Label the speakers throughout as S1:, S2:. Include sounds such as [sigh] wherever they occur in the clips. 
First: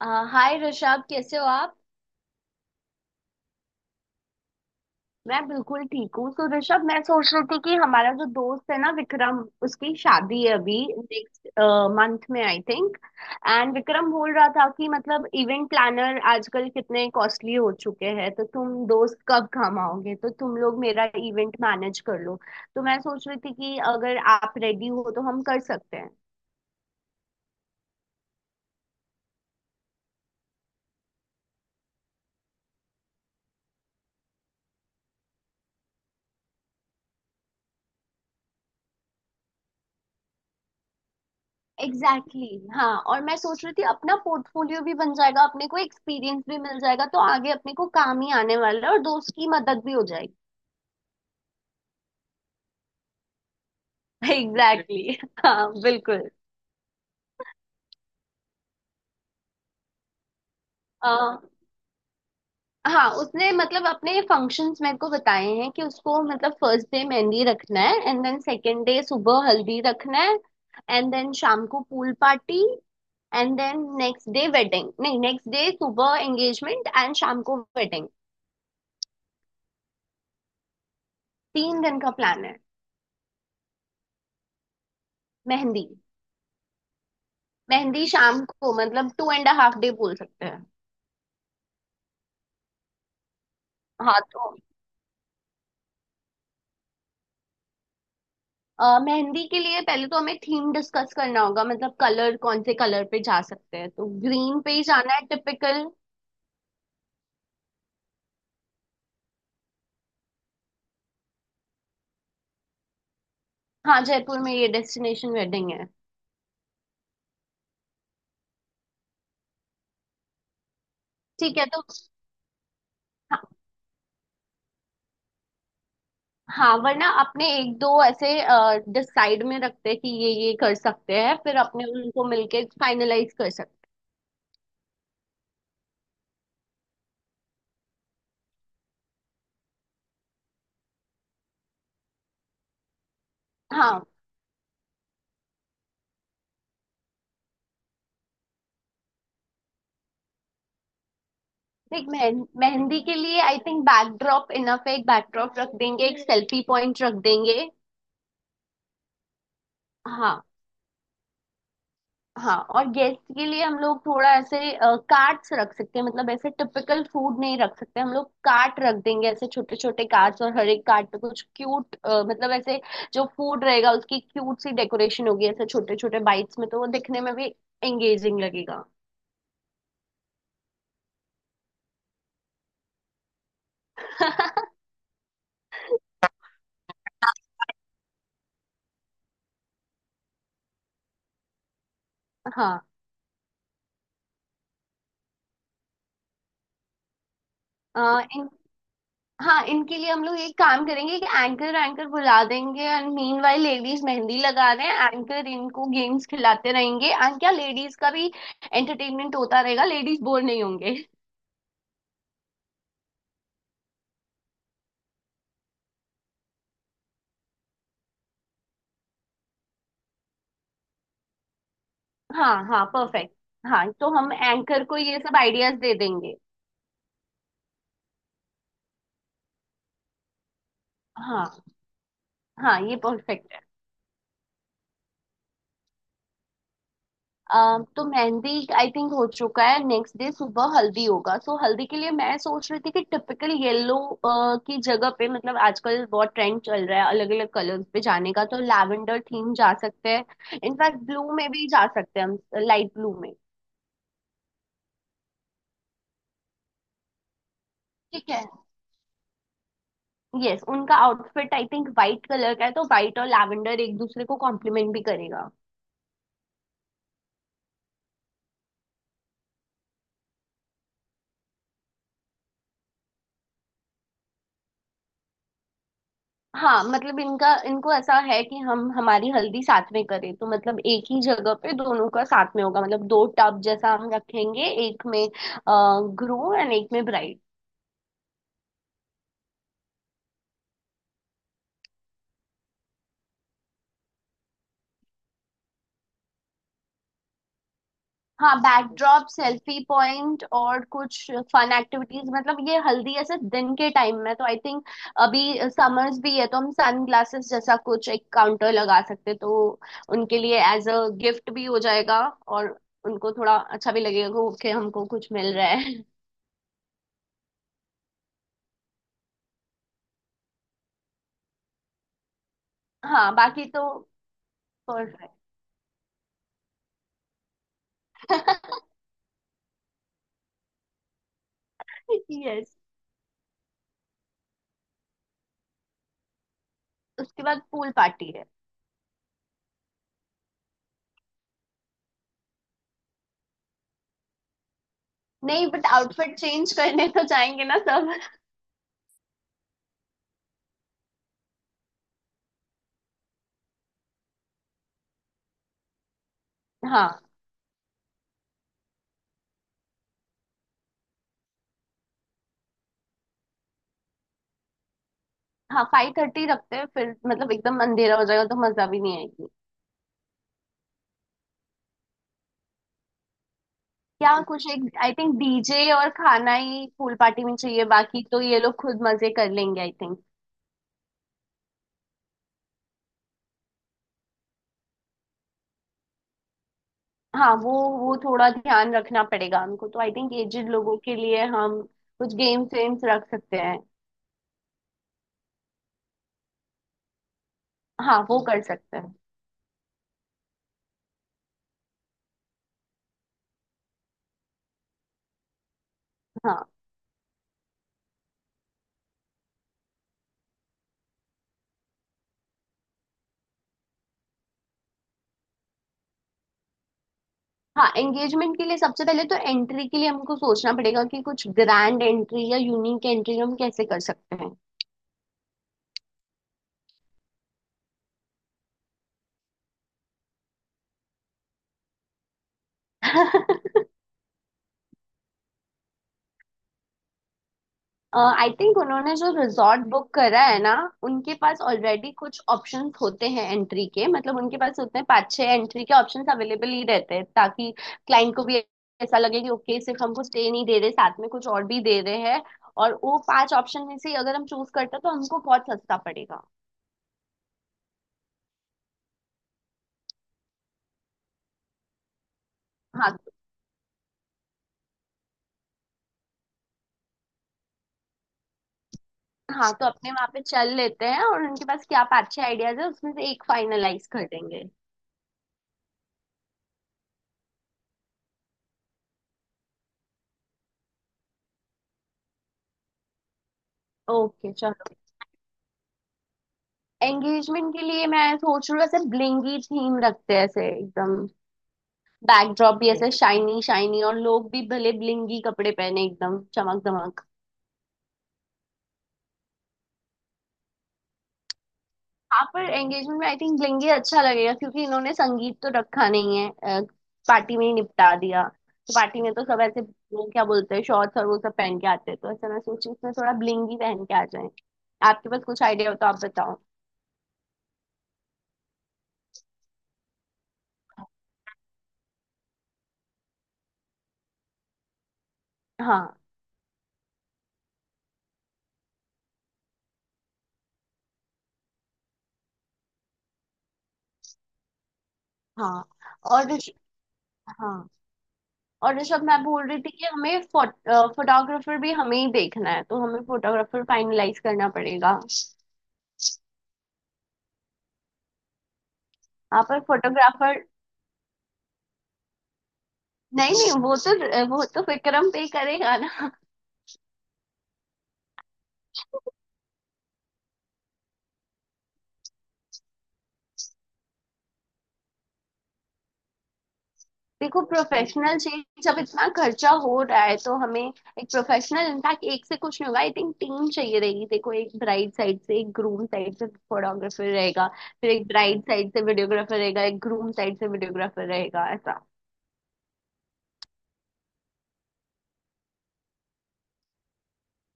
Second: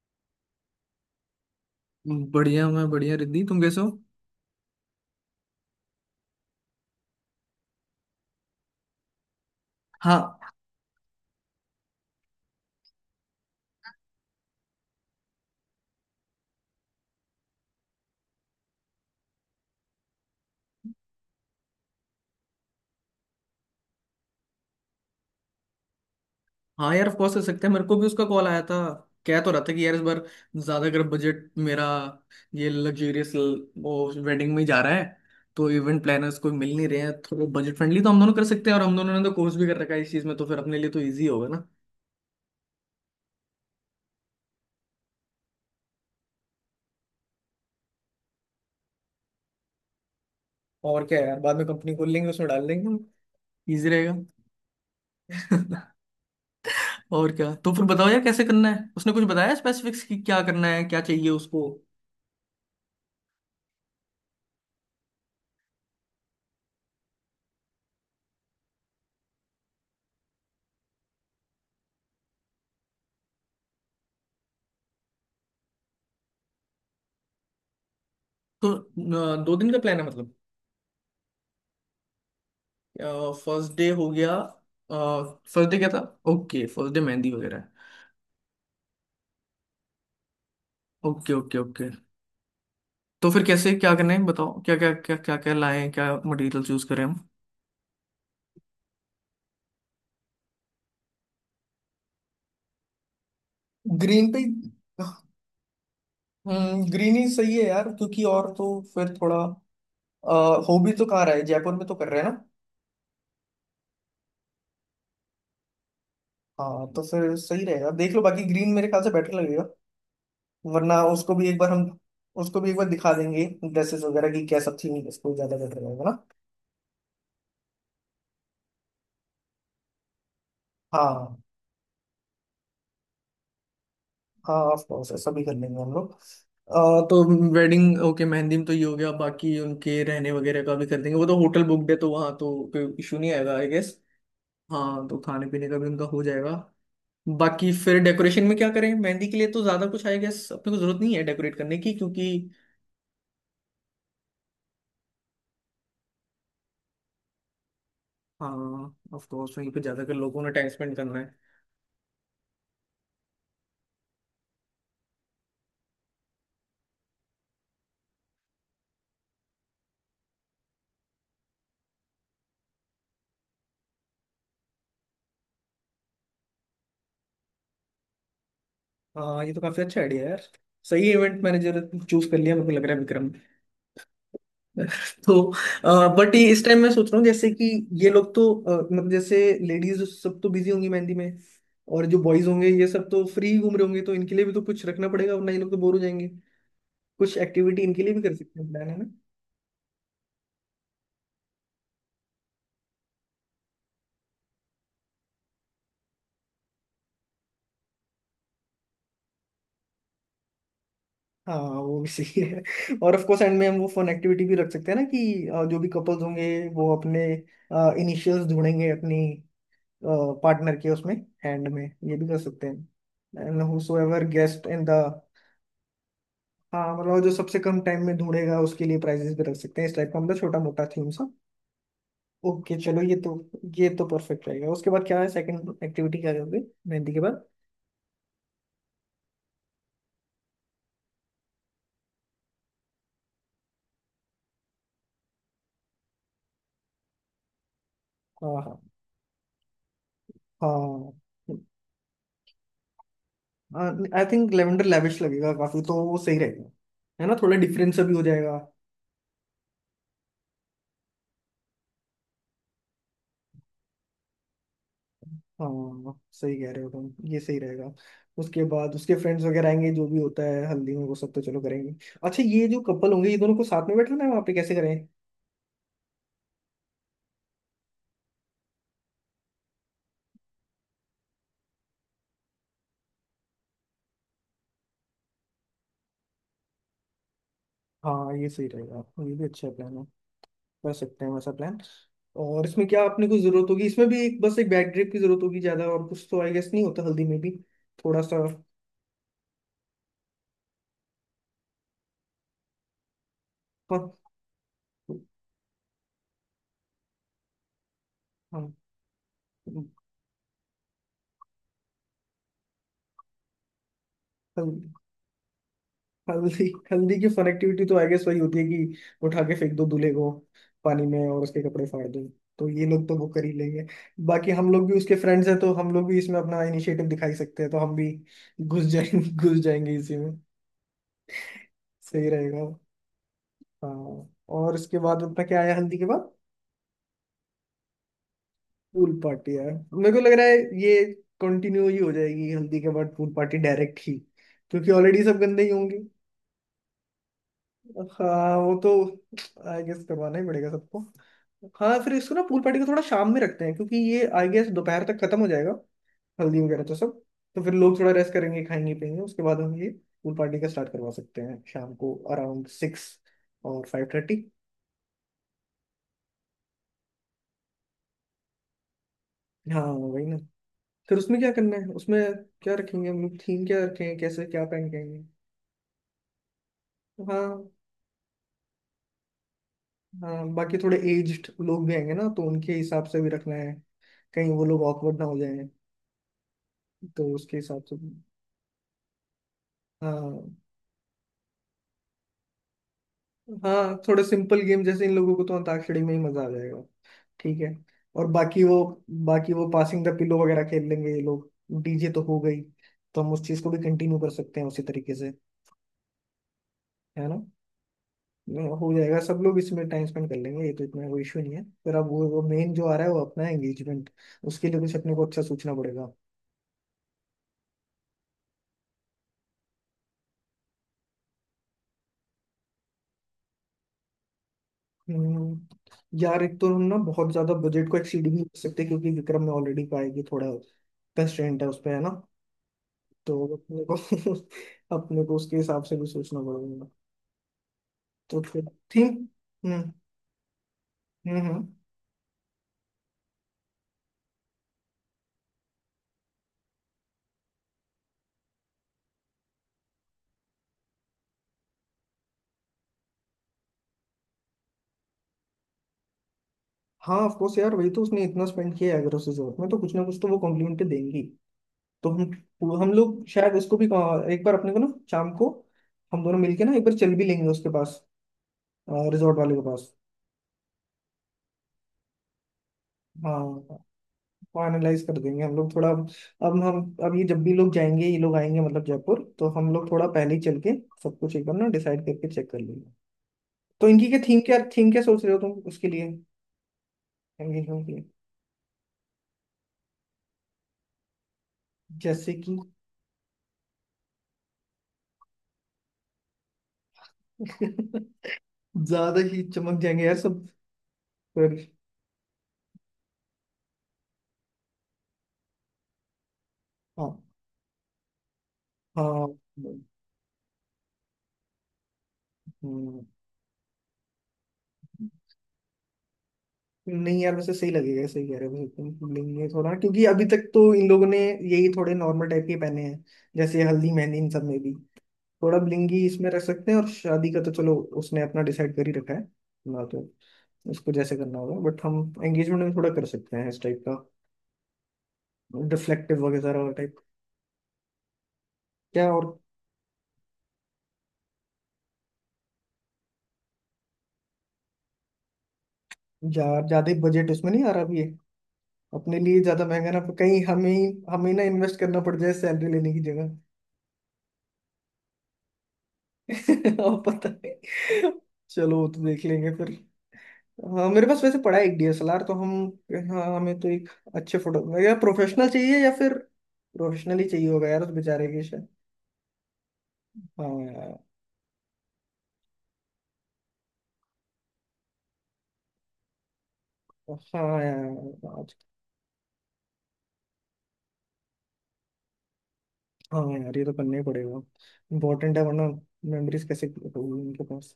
S1: अ, hi Rishabh, कैसे हो आप।
S2: बढ़िया, मैं बढ़िया। रिद्धि तुम कैसे हो?
S1: मैं बिल्कुल ठीक हूँ। तो ऋषभ, मैं सोच रही थी कि हमारा जो दोस्त है ना विक्रम, उसकी
S2: हाँ।
S1: शादी है अभी नेक्स्ट मंथ में आई थिंक। एंड विक्रम बोल रहा था कि मतलब इवेंट प्लानर आजकल कितने कॉस्टली हो चुके हैं, तो तुम दोस्त कब काम आओगे, तो तुम लोग मेरा इवेंट मैनेज कर लो। तो मैं सोच रही थी कि अगर आप रेडी हो तो हम कर सकते हैं।
S2: हाँ यार, ऑफ कोर्स कर सकते हैं। मेरे को भी उसका कॉल आया था। कह तो रहा था कि यार, इस बार ज्यादा अगर बजट मेरा ये लग्जरियस वो वेडिंग में ही जा रहा है, तो इवेंट प्लानर्स कोई मिल नहीं रहे हैं थोड़ा बजट फ्रेंडली। तो हम दोनों कर सकते हैं, और हम दोनों ने तो कोर्स भी कर रखा है इस चीज में, तो फिर अपने लिए तो ईजी होगा ना।
S1: एग्जैक्टली exactly, हाँ। और मैं सोच रही थी अपना पोर्टफोलियो भी बन जाएगा, अपने को एक्सपीरियंस भी मिल जाएगा, तो आगे अपने को काम ही आने वाला है और दोस्त की मदद भी हो जाएगी।
S2: और क्या यार, बाद में कंपनी खोल लेंगे, उसमें डाल देंगे हम। ईजी रहेगा।
S1: [laughs] एग्जैक्टली exactly, हाँ
S2: [laughs]
S1: बिल्कुल।
S2: और क्या। तो फिर बताओ यार, कैसे करना है? उसने कुछ बताया स्पेसिफिक्स कि क्या करना है, क्या
S1: आ,
S2: चाहिए उसको?
S1: हाँ, उसने मतलब अपने फंक्शंस मेरे को बताए हैं कि उसको मतलब फर्स्ट डे मेहंदी रखना है एंड देन सेकंड डे सुबह हल्दी रखना है। एंड देन शाम को pool party. And then next day wedding नहीं, नेक्स्ट डे सुबह एंगेजमेंट एंड शाम को वेडिंग।
S2: तो 2 दिन का प्लान है मतलब।
S1: 3 दिन का प्लान है।
S2: फर्स्ट डे हो गया। First day
S1: mehndi.
S2: क्या था? ओके, फर्स्ट डे मेहंदी वगैरह है।
S1: मेहंदी शाम को, मतलब 2.5 day बोल सकते हैं।
S2: Okay, okay, okay. तो फिर कैसे क्या करना
S1: हाँ
S2: है
S1: तो
S2: बताओ? क्या क्या क्या क्या क्या लाएं, क्या मटेरियल चूज करें हम?
S1: अ, मेहंदी के लिए पहले तो हमें थीम डिस्कस करना होगा, मतलब कलर, कौन से कलर पे जा सकते हैं। तो
S2: ग्रीन पे।
S1: ग्रीन पे ही जाना है टिपिकल।
S2: ग्रीन ही सही है यार, क्योंकि और तो फिर थोड़ा अ, हो भी तो कहाँ रहा है, जयपुर में तो कर रहे हैं ना।
S1: हाँ, जयपुर में, ये डेस्टिनेशन वेडिंग है।
S2: हाँ तो फिर सही रहेगा, देख लो, बाकी ग्रीन मेरे ख्याल से बेटर लगेगा। वरना उसको भी
S1: ठीक
S2: एक
S1: है
S2: बार हम
S1: तो
S2: उसको भी एक बार दिखा
S1: हाँ।
S2: देंगे, ड्रेसेस वगैरह की क्या सब थी, उसको ज्यादा बेटर रहेगा ना।
S1: हाँ, वरना अपने एक दो ऐसे डिसाइड में रखते हैं कि ये कर सकते हैं,
S2: हाँ।
S1: फिर अपने उनको मिलके फाइनलाइज कर सकते
S2: हाँ, ऑफ कोर्स ऐसा भी कर लेंगे हम लोग। आ, तो वेडिंग ओके मेहंदी में तो ये हो गया, बाकी उनके रहने वगैरह का भी कर देंगे। वो तो होटल बुकड है, तो वहाँ तो कोई इशू नहीं आएगा आई
S1: हैं।
S2: गेस।
S1: हाँ।
S2: हाँ तो खाने पीने का भी उनका हो जाएगा। बाकी फिर डेकोरेशन में क्या करें? मेहंदी के लिए तो ज्यादा कुछ आई गेस अपने को जरूरत नहीं है डेकोरेट करने की,
S1: देख,
S2: क्योंकि
S1: मेहंदी के लिए आई थिंक बैकड्रॉप इनफ है। एक बैकड्रॉप रख देंगे, एक सेल्फी पॉइंट रख देंगे।
S2: हाँ ऑफ कोर्स वहीं पे ज्यादातर
S1: हाँ।
S2: लोगों ने टाइम स्पेंड करना है।
S1: हाँ, और गेस्ट के लिए हम लोग थोड़ा ऐसे कार्ट्स रख सकते हैं। मतलब ऐसे टिपिकल फूड नहीं रख सकते, हम लोग कार्ट रख देंगे, ऐसे छोटे छोटे कार्ट्स, और हर एक कार्ट पे कुछ क्यूट, मतलब ऐसे जो फूड रहेगा उसकी क्यूट सी डेकोरेशन होगी, ऐसे छोटे छोटे बाइट्स में, तो वो दिखने में भी एंगेजिंग लगेगा।
S2: हाँ ये तो काफी अच्छा आइडिया है यार। सही इवेंट मैनेजर चूज कर लिया मेरे को लग रहा है विक्रम।
S1: [laughs]
S2: [laughs] तो बट ये इस टाइम मैं सोच रहा हूँ जैसे कि ये लोग तो मतलब जैसे लेडीज सब तो बिजी होंगी मेहंदी में, और जो बॉयज होंगे ये सब तो फ्री घूम रहे होंगे, तो इनके लिए भी तो कुछ रखना पड़ेगा, वरना ये लोग तो बोर हो जाएंगे। कुछ एक्टिविटी इनके लिए भी
S1: हाँ।
S2: कर सकते हैं, प्लान है ना।
S1: हाँ, इनके लिए हम लोग एक काम करेंगे कि एंकर एंकर बुला देंगे and meanwhile ladies mehndi लगा रहे हैं एंकर इनको गेम्स खिलाते रहेंगे, एंड क्या लेडीज का भी एंटरटेनमेंट होता रहेगा, लेडीज बोर नहीं होंगे।
S2: हाँ वो भी सही है। और ऑफ कोर्स एंड में हम वो फन एक्टिविटी भी रख सकते हैं ना कि जो भी कपल्स होंगे, वो अपने इनिशियल्स ढूंढेंगे अपनी पार्टनर के, उसमें हैंड में, ये भी कर
S1: हाँ
S2: सकते
S1: हाँ परफेक्ट।
S2: हैं। एंड हु
S1: हाँ,
S2: सो
S1: तो
S2: एवर
S1: हम
S2: गेस्ट इन
S1: एंकर
S2: द।
S1: को ये सब आइडियाज दे देंगे।
S2: हाँ मतलब जो सबसे कम टाइम में ढूंढेगा उसके लिए प्राइजेस भी रख सकते हैं, इस टाइप का, मतलब छोटा मोटा थीम सा।
S1: हाँ।
S2: ओके
S1: हाँ ये
S2: चलो,
S1: परफेक्ट है।
S2: ये तो परफेक्ट रहेगा। उसके बाद क्या है? सेकंड एक्टिविटी क्या करोगे मेहंदी के बाद?
S1: तो मेहंदी आई थिंक हो चुका है। नेक्स्ट डे सुबह हल्दी होगा, सो हल्दी के लिए मैं सोच रही थी कि टिपिकल येलो की जगह पे, मतलब आजकल बहुत ट्रेंड चल रहा है अलग अलग कलर्स पे जाने का, तो
S2: हाँ।
S1: लैवेंडर थीम जा सकते हैं, इनफैक्ट
S2: हाँ।
S1: ब्लू में भी जा सकते हैं हम, लाइट ब्लू में।
S2: हाँ आई थिंक लेवेंडर लेविश लगेगा काफी, तो वो सही रहेगा। है ना, थोड़ा डिफरेंस सा भी हो
S1: ठीक है।
S2: जाएगा।
S1: यस, उनका outfit I think white colour का है, तो वाइट और लैवेंडर एक दूसरे को कॉम्प्लीमेंट भी करेगा।
S2: हाँ सही कह रहे हो तुम, ये सही रहेगा। उसके बाद उसके फ्रेंड्स वगैरह आएंगे, जो भी होता है हल्दी में वो सब तो चलो करेंगे। अच्छा ये जो कपल होंगे, ये दोनों को साथ में बैठना है, वहाँ पे कैसे करें?
S1: हाँ, मतलब इनका, इनको ऐसा है कि हम हमारी हल्दी साथ में करें, तो मतलब एक ही जगह पे दोनों का साथ में होगा। मतलब दो टब जैसा हम रखेंगे, एक में ग्रूम एंड एक में ब्राइड।
S2: हाँ ये सही रहेगा, ये भी अच्छा प्लान है, कर सकते हैं वैसा प्लान। और इसमें क्या आपने कुछ जरूरत होगी? इसमें भी एक बस एक बैक ड्रिप की जरूरत होगी ज्यादा, और कुछ तो आई गेस नहीं होता हल्दी में भी, थोड़ा सा।
S1: हाँ, बैकड्रॉप, सेल्फी पॉइंट और कुछ फन एक्टिविटीज। मतलब ये हल्दी ऐसे दिन के टाइम
S2: हाँ।
S1: में तो आई थिंक अभी समर्स भी है, तो हम सन ग्लासेस जैसा कुछ एक
S2: हाँ,
S1: काउंटर लगा सकते हैं, तो उनके लिए एज अ गिफ्ट भी हो जाएगा और उनको थोड़ा अच्छा भी लगेगा, ओके
S2: हल्दी।
S1: हमको कुछ मिल रहा है।
S2: हल्दी हल्दी की फन एक्टिविटी तो आई गेस वही होती है कि उठा के फेंक दो दूल्हे को पानी में और उसके कपड़े फाड़ दो। तो ये लोग तो वो
S1: हाँ
S2: कर ही
S1: बाकी
S2: लेंगे।
S1: तो
S2: बाकी हम लोग भी उसके
S1: परफेक्ट।
S2: फ्रेंड्स हैं, तो हम लोग भी इसमें अपना इनिशिएटिव दिखाई सकते हैं, तो हम भी घुस जाएंगे। [laughs] घुस जाएंगे इसी में, सही रहेगा।
S1: यस।
S2: हाँ। और इसके बाद अपना क्या आया हल्दी के बाद?
S1: [laughs] उसके बाद पूल पार्टी है।
S2: पूल पार्टी यार मेरे को लग रहा है ये कंटिन्यू ही हो जाएगी हल्दी के बाद, पूल पार्टी डायरेक्ट ही, क्योंकि ऑलरेडी सब गंदे
S1: नहीं,
S2: ही
S1: बट
S2: होंगे।
S1: आउटफिट चेंज करने तो जाएंगे ना सब।
S2: हाँ वो तो आई गेस करवाना ही पड़ेगा सबको। हाँ फिर इसको ना पूल पार्टी को थोड़ा शाम में रखते हैं, क्योंकि ये आई गेस दोपहर तक खत्म हो जाएगा हल्दी वगैरह तो
S1: हाँ।
S2: सब। तो फिर लोग थोड़ा रेस्ट करेंगे, खाएंगे, पियेंगे, उसके बाद हम ये पूल पार्टी का स्टार्ट करवा सकते हैं शाम को अराउंड 6 और 5:30।
S1: हाँ, 5:30 रखते हैं, फिर मतलब एकदम अंधेरा हो जाएगा तो मजा भी नहीं आएगी।
S2: हाँ वही ना। फिर उसमें क्या करना है? उसमें क्या रखेंगे हम लोग? थीम क्या रखेंगे?
S1: क्या
S2: कैसे क्या
S1: कुछ,
S2: पहन के
S1: एक आई
S2: आएंगे?
S1: थिंक डीजे और खाना ही पूल पार्टी में
S2: हाँ।
S1: चाहिए, बाकी तो ये लोग खुद मजे कर लेंगे आई थिंक।
S2: हाँ, बाकी थोड़े एज्ड लोग भी आएंगे ना, तो उनके हिसाब से भी रखना है, कहीं वो लोग ऑकवर्ड ना हो जाए, तो
S1: हाँ,
S2: उसके
S1: वो
S2: हिसाब से भी।
S1: वो थोड़ा ध्यान रखना पड़ेगा उनको, तो आई थिंक
S2: हाँ।
S1: एजेड लोगों के लिए हम कुछ गेम्स वेम्स रख सकते हैं।
S2: हाँ थोड़े सिंपल गेम, जैसे इन लोगों को तो अंताक्षरी में ही मजा आ जाएगा। ठीक है।
S1: हाँ
S2: और
S1: वो कर
S2: बाकी वो
S1: सकते हैं।
S2: बाकी वो पासिंग द पिलो वगैरह खेल लेंगे ये लोग। डीजे तो हो गई, तो हम उस चीज को भी कंटिन्यू कर सकते हैं उसी तरीके से,
S1: हाँ।
S2: है ना। हो जाएगा, सब लोग इसमें टाइम स्पेंड कर लेंगे, ये तो इतना कोई इशू नहीं है। फिर अब वो मेन जो आ रहा है वो अपना एंगेजमेंट, उसके लिए कुछ अपने को अच्छा सोचना पड़ेगा।
S1: हाँ, एंगेजमेंट के लिए सबसे पहले तो एंट्री के लिए हमको सोचना पड़ेगा कि कुछ ग्रैंड एंट्री या यूनिक एंट्री हम कैसे कर सकते हैं।
S2: यार एक तो हम ना बहुत ज्यादा बजट को एक्सीड भी नहीं कर सकते, क्योंकि विक्रम में ऑलरेडी पाएगी थोड़ा कंस्ट्रेंट है उस पे, है ना। तो अपने
S1: [laughs]
S2: को [laughs] अपने को उसके हिसाब से भी सोचना पड़ेगा। तो
S1: आई
S2: फिर
S1: थिंक उन्होंने
S2: थीम।
S1: जो रिजॉर्ट
S2: हम्म।
S1: बुक करा है ना, उनके
S2: हम्म।
S1: पास
S2: हम्म।
S1: ऑलरेडी कुछ ऑप्शंस होते हैं एंट्री के, मतलब उनके पास उतने 5-6 एंट्री के ऑप्शंस अवेलेबल ही रहते हैं, ताकि क्लाइंट को भी ऐसा लगे कि ओके सिर्फ हमको स्टे नहीं दे रहे, साथ में कुछ और भी दे रहे हैं। और वो 5 ऑप्शन में से अगर हम चूज करते हैं तो हमको बहुत सस्ता पड़ेगा।
S2: हाँ ऑफ कोर्स यार, वही तो, उसने इतना स्पेंड किया है, अगर उसे जरूरत में तो कुछ ना कुछ तो वो कॉम्प्लीमेंट देंगी। तो हम
S1: हाँ।
S2: लोग शायद उसको भी एक बार अपने को ना शाम को हम दोनों मिलके ना एक बार चल भी लेंगे उसके पास, रिजॉर्ट वाले के
S1: हाँ तो
S2: पास।
S1: अपने वहां पे चल लेते हैं और उनके पास क्या 5-6 आइडियाज है, उसमें से एक
S2: हाँ
S1: फाइनलाइज कर देंगे।
S2: फाइनलाइज कर देंगे हम लोग थोड़ा। अब हम अब ये जब भी लोग जाएंगे, ये लोग आएंगे मतलब जयपुर, तो हम लोग थोड़ा पहले ही चल के सब कुछ एक बार ना डिसाइड करके चेक कर लेंगे। तो इनकी क्या थीम,
S1: ओके
S2: क्या थीम
S1: चलो।
S2: क्या सोच रहे हो तुम उसके लिए
S1: एंगेजमेंट के
S2: एंगेजमेंट के
S1: लिए
S2: लिए
S1: मैं सोच रही हूँ ऐसे ब्लिंगी थीम रखते हैं, ऐसे एकदम
S2: जैसे कि?
S1: बैकड्रॉप भी ऐसे शाइनी शाइनी और लोग भी भले ब्लिंगी कपड़े पहने, एकदम चमक दमक।
S2: [laughs] ज्यादा ही चमक जाएंगे यार सब। फिर।
S1: हाँ, पर एंगेजमेंट में आई थिंक लेंगे अच्छा लगेगा, क्योंकि इन्होंने संगीत तो रखा नहीं है,
S2: हाँ।
S1: पार्टी में ही निपटा दिया, तो पार्टी में
S2: हाँ।
S1: तो सब ऐसे वो क्या बोलते हैं शॉर्ट्स और वो सब पहन के आते हैं, तो ऐसा मैं सोची
S2: हम्म,
S1: इसमें थोड़ा ब्लिंग ही पहन के आ जाए। आपके पास कुछ आइडिया हो तो आप बताओ।
S2: नहीं यार वैसे सही लगेगा, सही कह रहे हो वैसे। तुम लेंगे थोड़ा क्योंकि अभी तक तो इन लोगों ने यही थोड़े नॉर्मल टाइप के पहने हैं, जैसे हल्दी मेहंदी इन सब में भी, थोड़ा ब्लिंगी
S1: हाँ।
S2: इसमें रख सकते हैं, और शादी का तो चलो उसने अपना डिसाइड कर ही रखा है ना, तो उसको जैसे करना होगा, बट हम एंगेजमेंट में थोड़ा कर सकते हैं इस टाइप का,
S1: हाँ
S2: डिफ्लेक्टिव
S1: और
S2: वगैरह टाइप।
S1: हाँ और
S2: क्या?
S1: ऋषभ,
S2: और
S1: मैं बोल रही थी कि हमें फोटोग्राफर भी हमें ही देखना है, तो हमें फोटोग्राफर फाइनलाइज करना पड़ेगा।
S2: ज्यादा बजट उसमें नहीं आ रहा अभी ये, अपने लिए
S1: हाँ
S2: ज्यादा
S1: पर
S2: महंगा ना कहीं
S1: फोटोग्राफर,
S2: हमें ही, हमें ना इन्वेस्ट करना पड़ जाए सैलरी लेने की
S1: नहीं नहीं, वो तो विक्रम पे ही करेगा ना।
S2: जगह। [laughs] और पता नहीं, चलो वो तो देख लेंगे फिर। हाँ मेरे पास वैसे पड़ा है एक डीएसएलआर, तो हम। हाँ हमें तो एक अच्छे फोटो या प्रोफेशनल चाहिए, या फिर प्रोफेशनल ही चाहिए
S1: देखो,
S2: होगा यार उस बेचारे
S1: प्रोफेशनल
S2: की।
S1: चीज, जब इतना खर्चा हो रहा है
S2: हाँ
S1: तो हमें
S2: यार।
S1: एक प्रोफेशनल, इनफैक्ट एक से कुछ नहीं होगा आई थिंक, टीम चाहिए रहेगी। देखो, एक ब्राइड साइड से, एक ग्रूम साइड से फोटोग्राफर
S2: हाँ
S1: रहेगा,
S2: यार
S1: फिर एक
S2: आज।
S1: ब्राइड साइड से वीडियोग्राफर रहेगा, एक ग्रूम साइड से वीडियोग्राफर रहेगा, ऐसा।
S2: हाँ यार ये तो करना ही पड़ेगा, इम्पोर्टेंट है, वरना मेमोरीज कैसे होगी उनके पास।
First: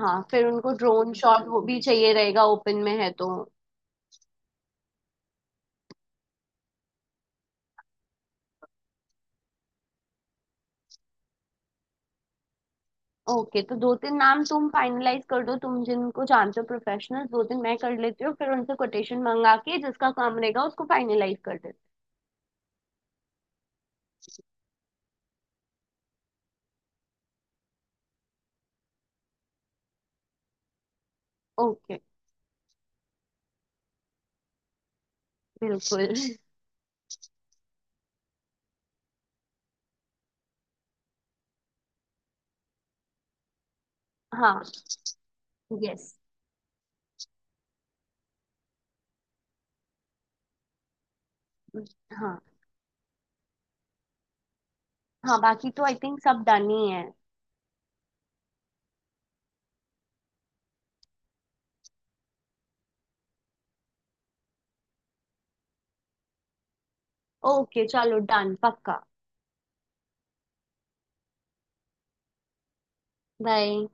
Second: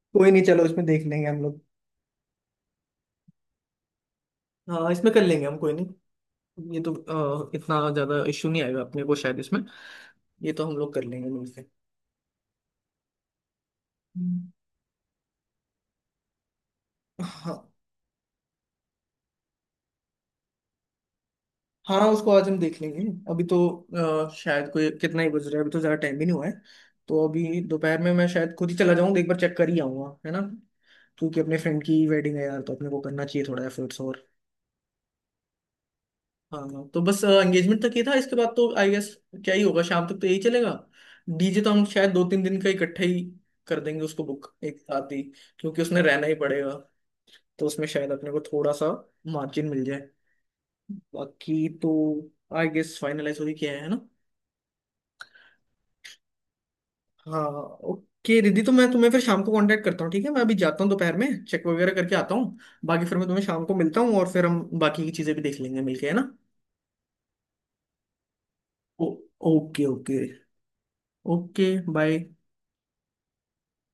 S1: हाँ,
S2: कोई नहीं
S1: फिर
S2: चलो,
S1: उनको
S2: इसमें देख
S1: ड्रोन
S2: लेंगे हम
S1: शॉट
S2: लोग।
S1: वो भी चाहिए रहेगा, ओपन में है तो।
S2: हाँ इसमें कर लेंगे हम, कोई नहीं। ये तो इतना ज्यादा इश्यू नहीं आएगा अपने को शायद इसमें, ये तो हम लोग कर लेंगे मिलके।
S1: ओके, तो 2-3 नाम
S2: हम्म।
S1: तुम फाइनलाइज कर दो, तुम जिनको जानते हो प्रोफेशनल, दो
S2: हाँ।
S1: तीन मैं कर लेती हूँ, फिर उनसे कोटेशन मंगा के जिसका काम रहेगा उसको फाइनलाइज कर देते।
S2: हाँ उसको आज हम देख लेंगे। अभी तो शायद कोई कितना ही बज रहा है अभी, तो ज्यादा टाइम भी नहीं हुआ है, तो अभी दोपहर में मैं शायद खुद ही चला जाऊंगा, एक बार चेक कर ही आऊंगा, है ना। क्योंकि अपने फ्रेंड
S1: ओके।
S2: की वेडिंग है यार, तो अपने को करना चाहिए थोड़ा एफर्ट्स।
S1: बिल्कुल।
S2: हाँ तो बस एंगेजमेंट तक ही था, इसके बाद तो आई गेस क्या ही होगा, शाम तक तो यही चलेगा। डीजे तो हम शायद 2-3 दिन का इकट्ठा ही कर देंगे उसको बुक
S1: हाँ।
S2: एक साथ ही, क्योंकि उसने
S1: यस।
S2: रहना ही पड़ेगा, तो उसमें शायद अपने को थोड़ा सा मार्जिन मिल जाए बाकी तो।
S1: हाँ।
S2: आई गेस फाइनलाइज हो ही किया है ना।
S1: हाँ बाकी तो आई थिंक सब डन ही है।
S2: हाँ। ओके रिद्धि, तो मैं तुम्हें फिर शाम को कांटेक्ट करता हूँ, ठीक है? मैं अभी जाता हूँ, दोपहर में चेक वगैरह करके आता हूँ, बाकी फिर मैं तुम्हें शाम को मिलता हूँ, और फिर हम बाकी की चीज़ें भी देख लेंगे मिलके, है ना।
S1: ओके चलो डन पक्का।
S2: Oh, okay okay. Okay bye.
S1: Bye.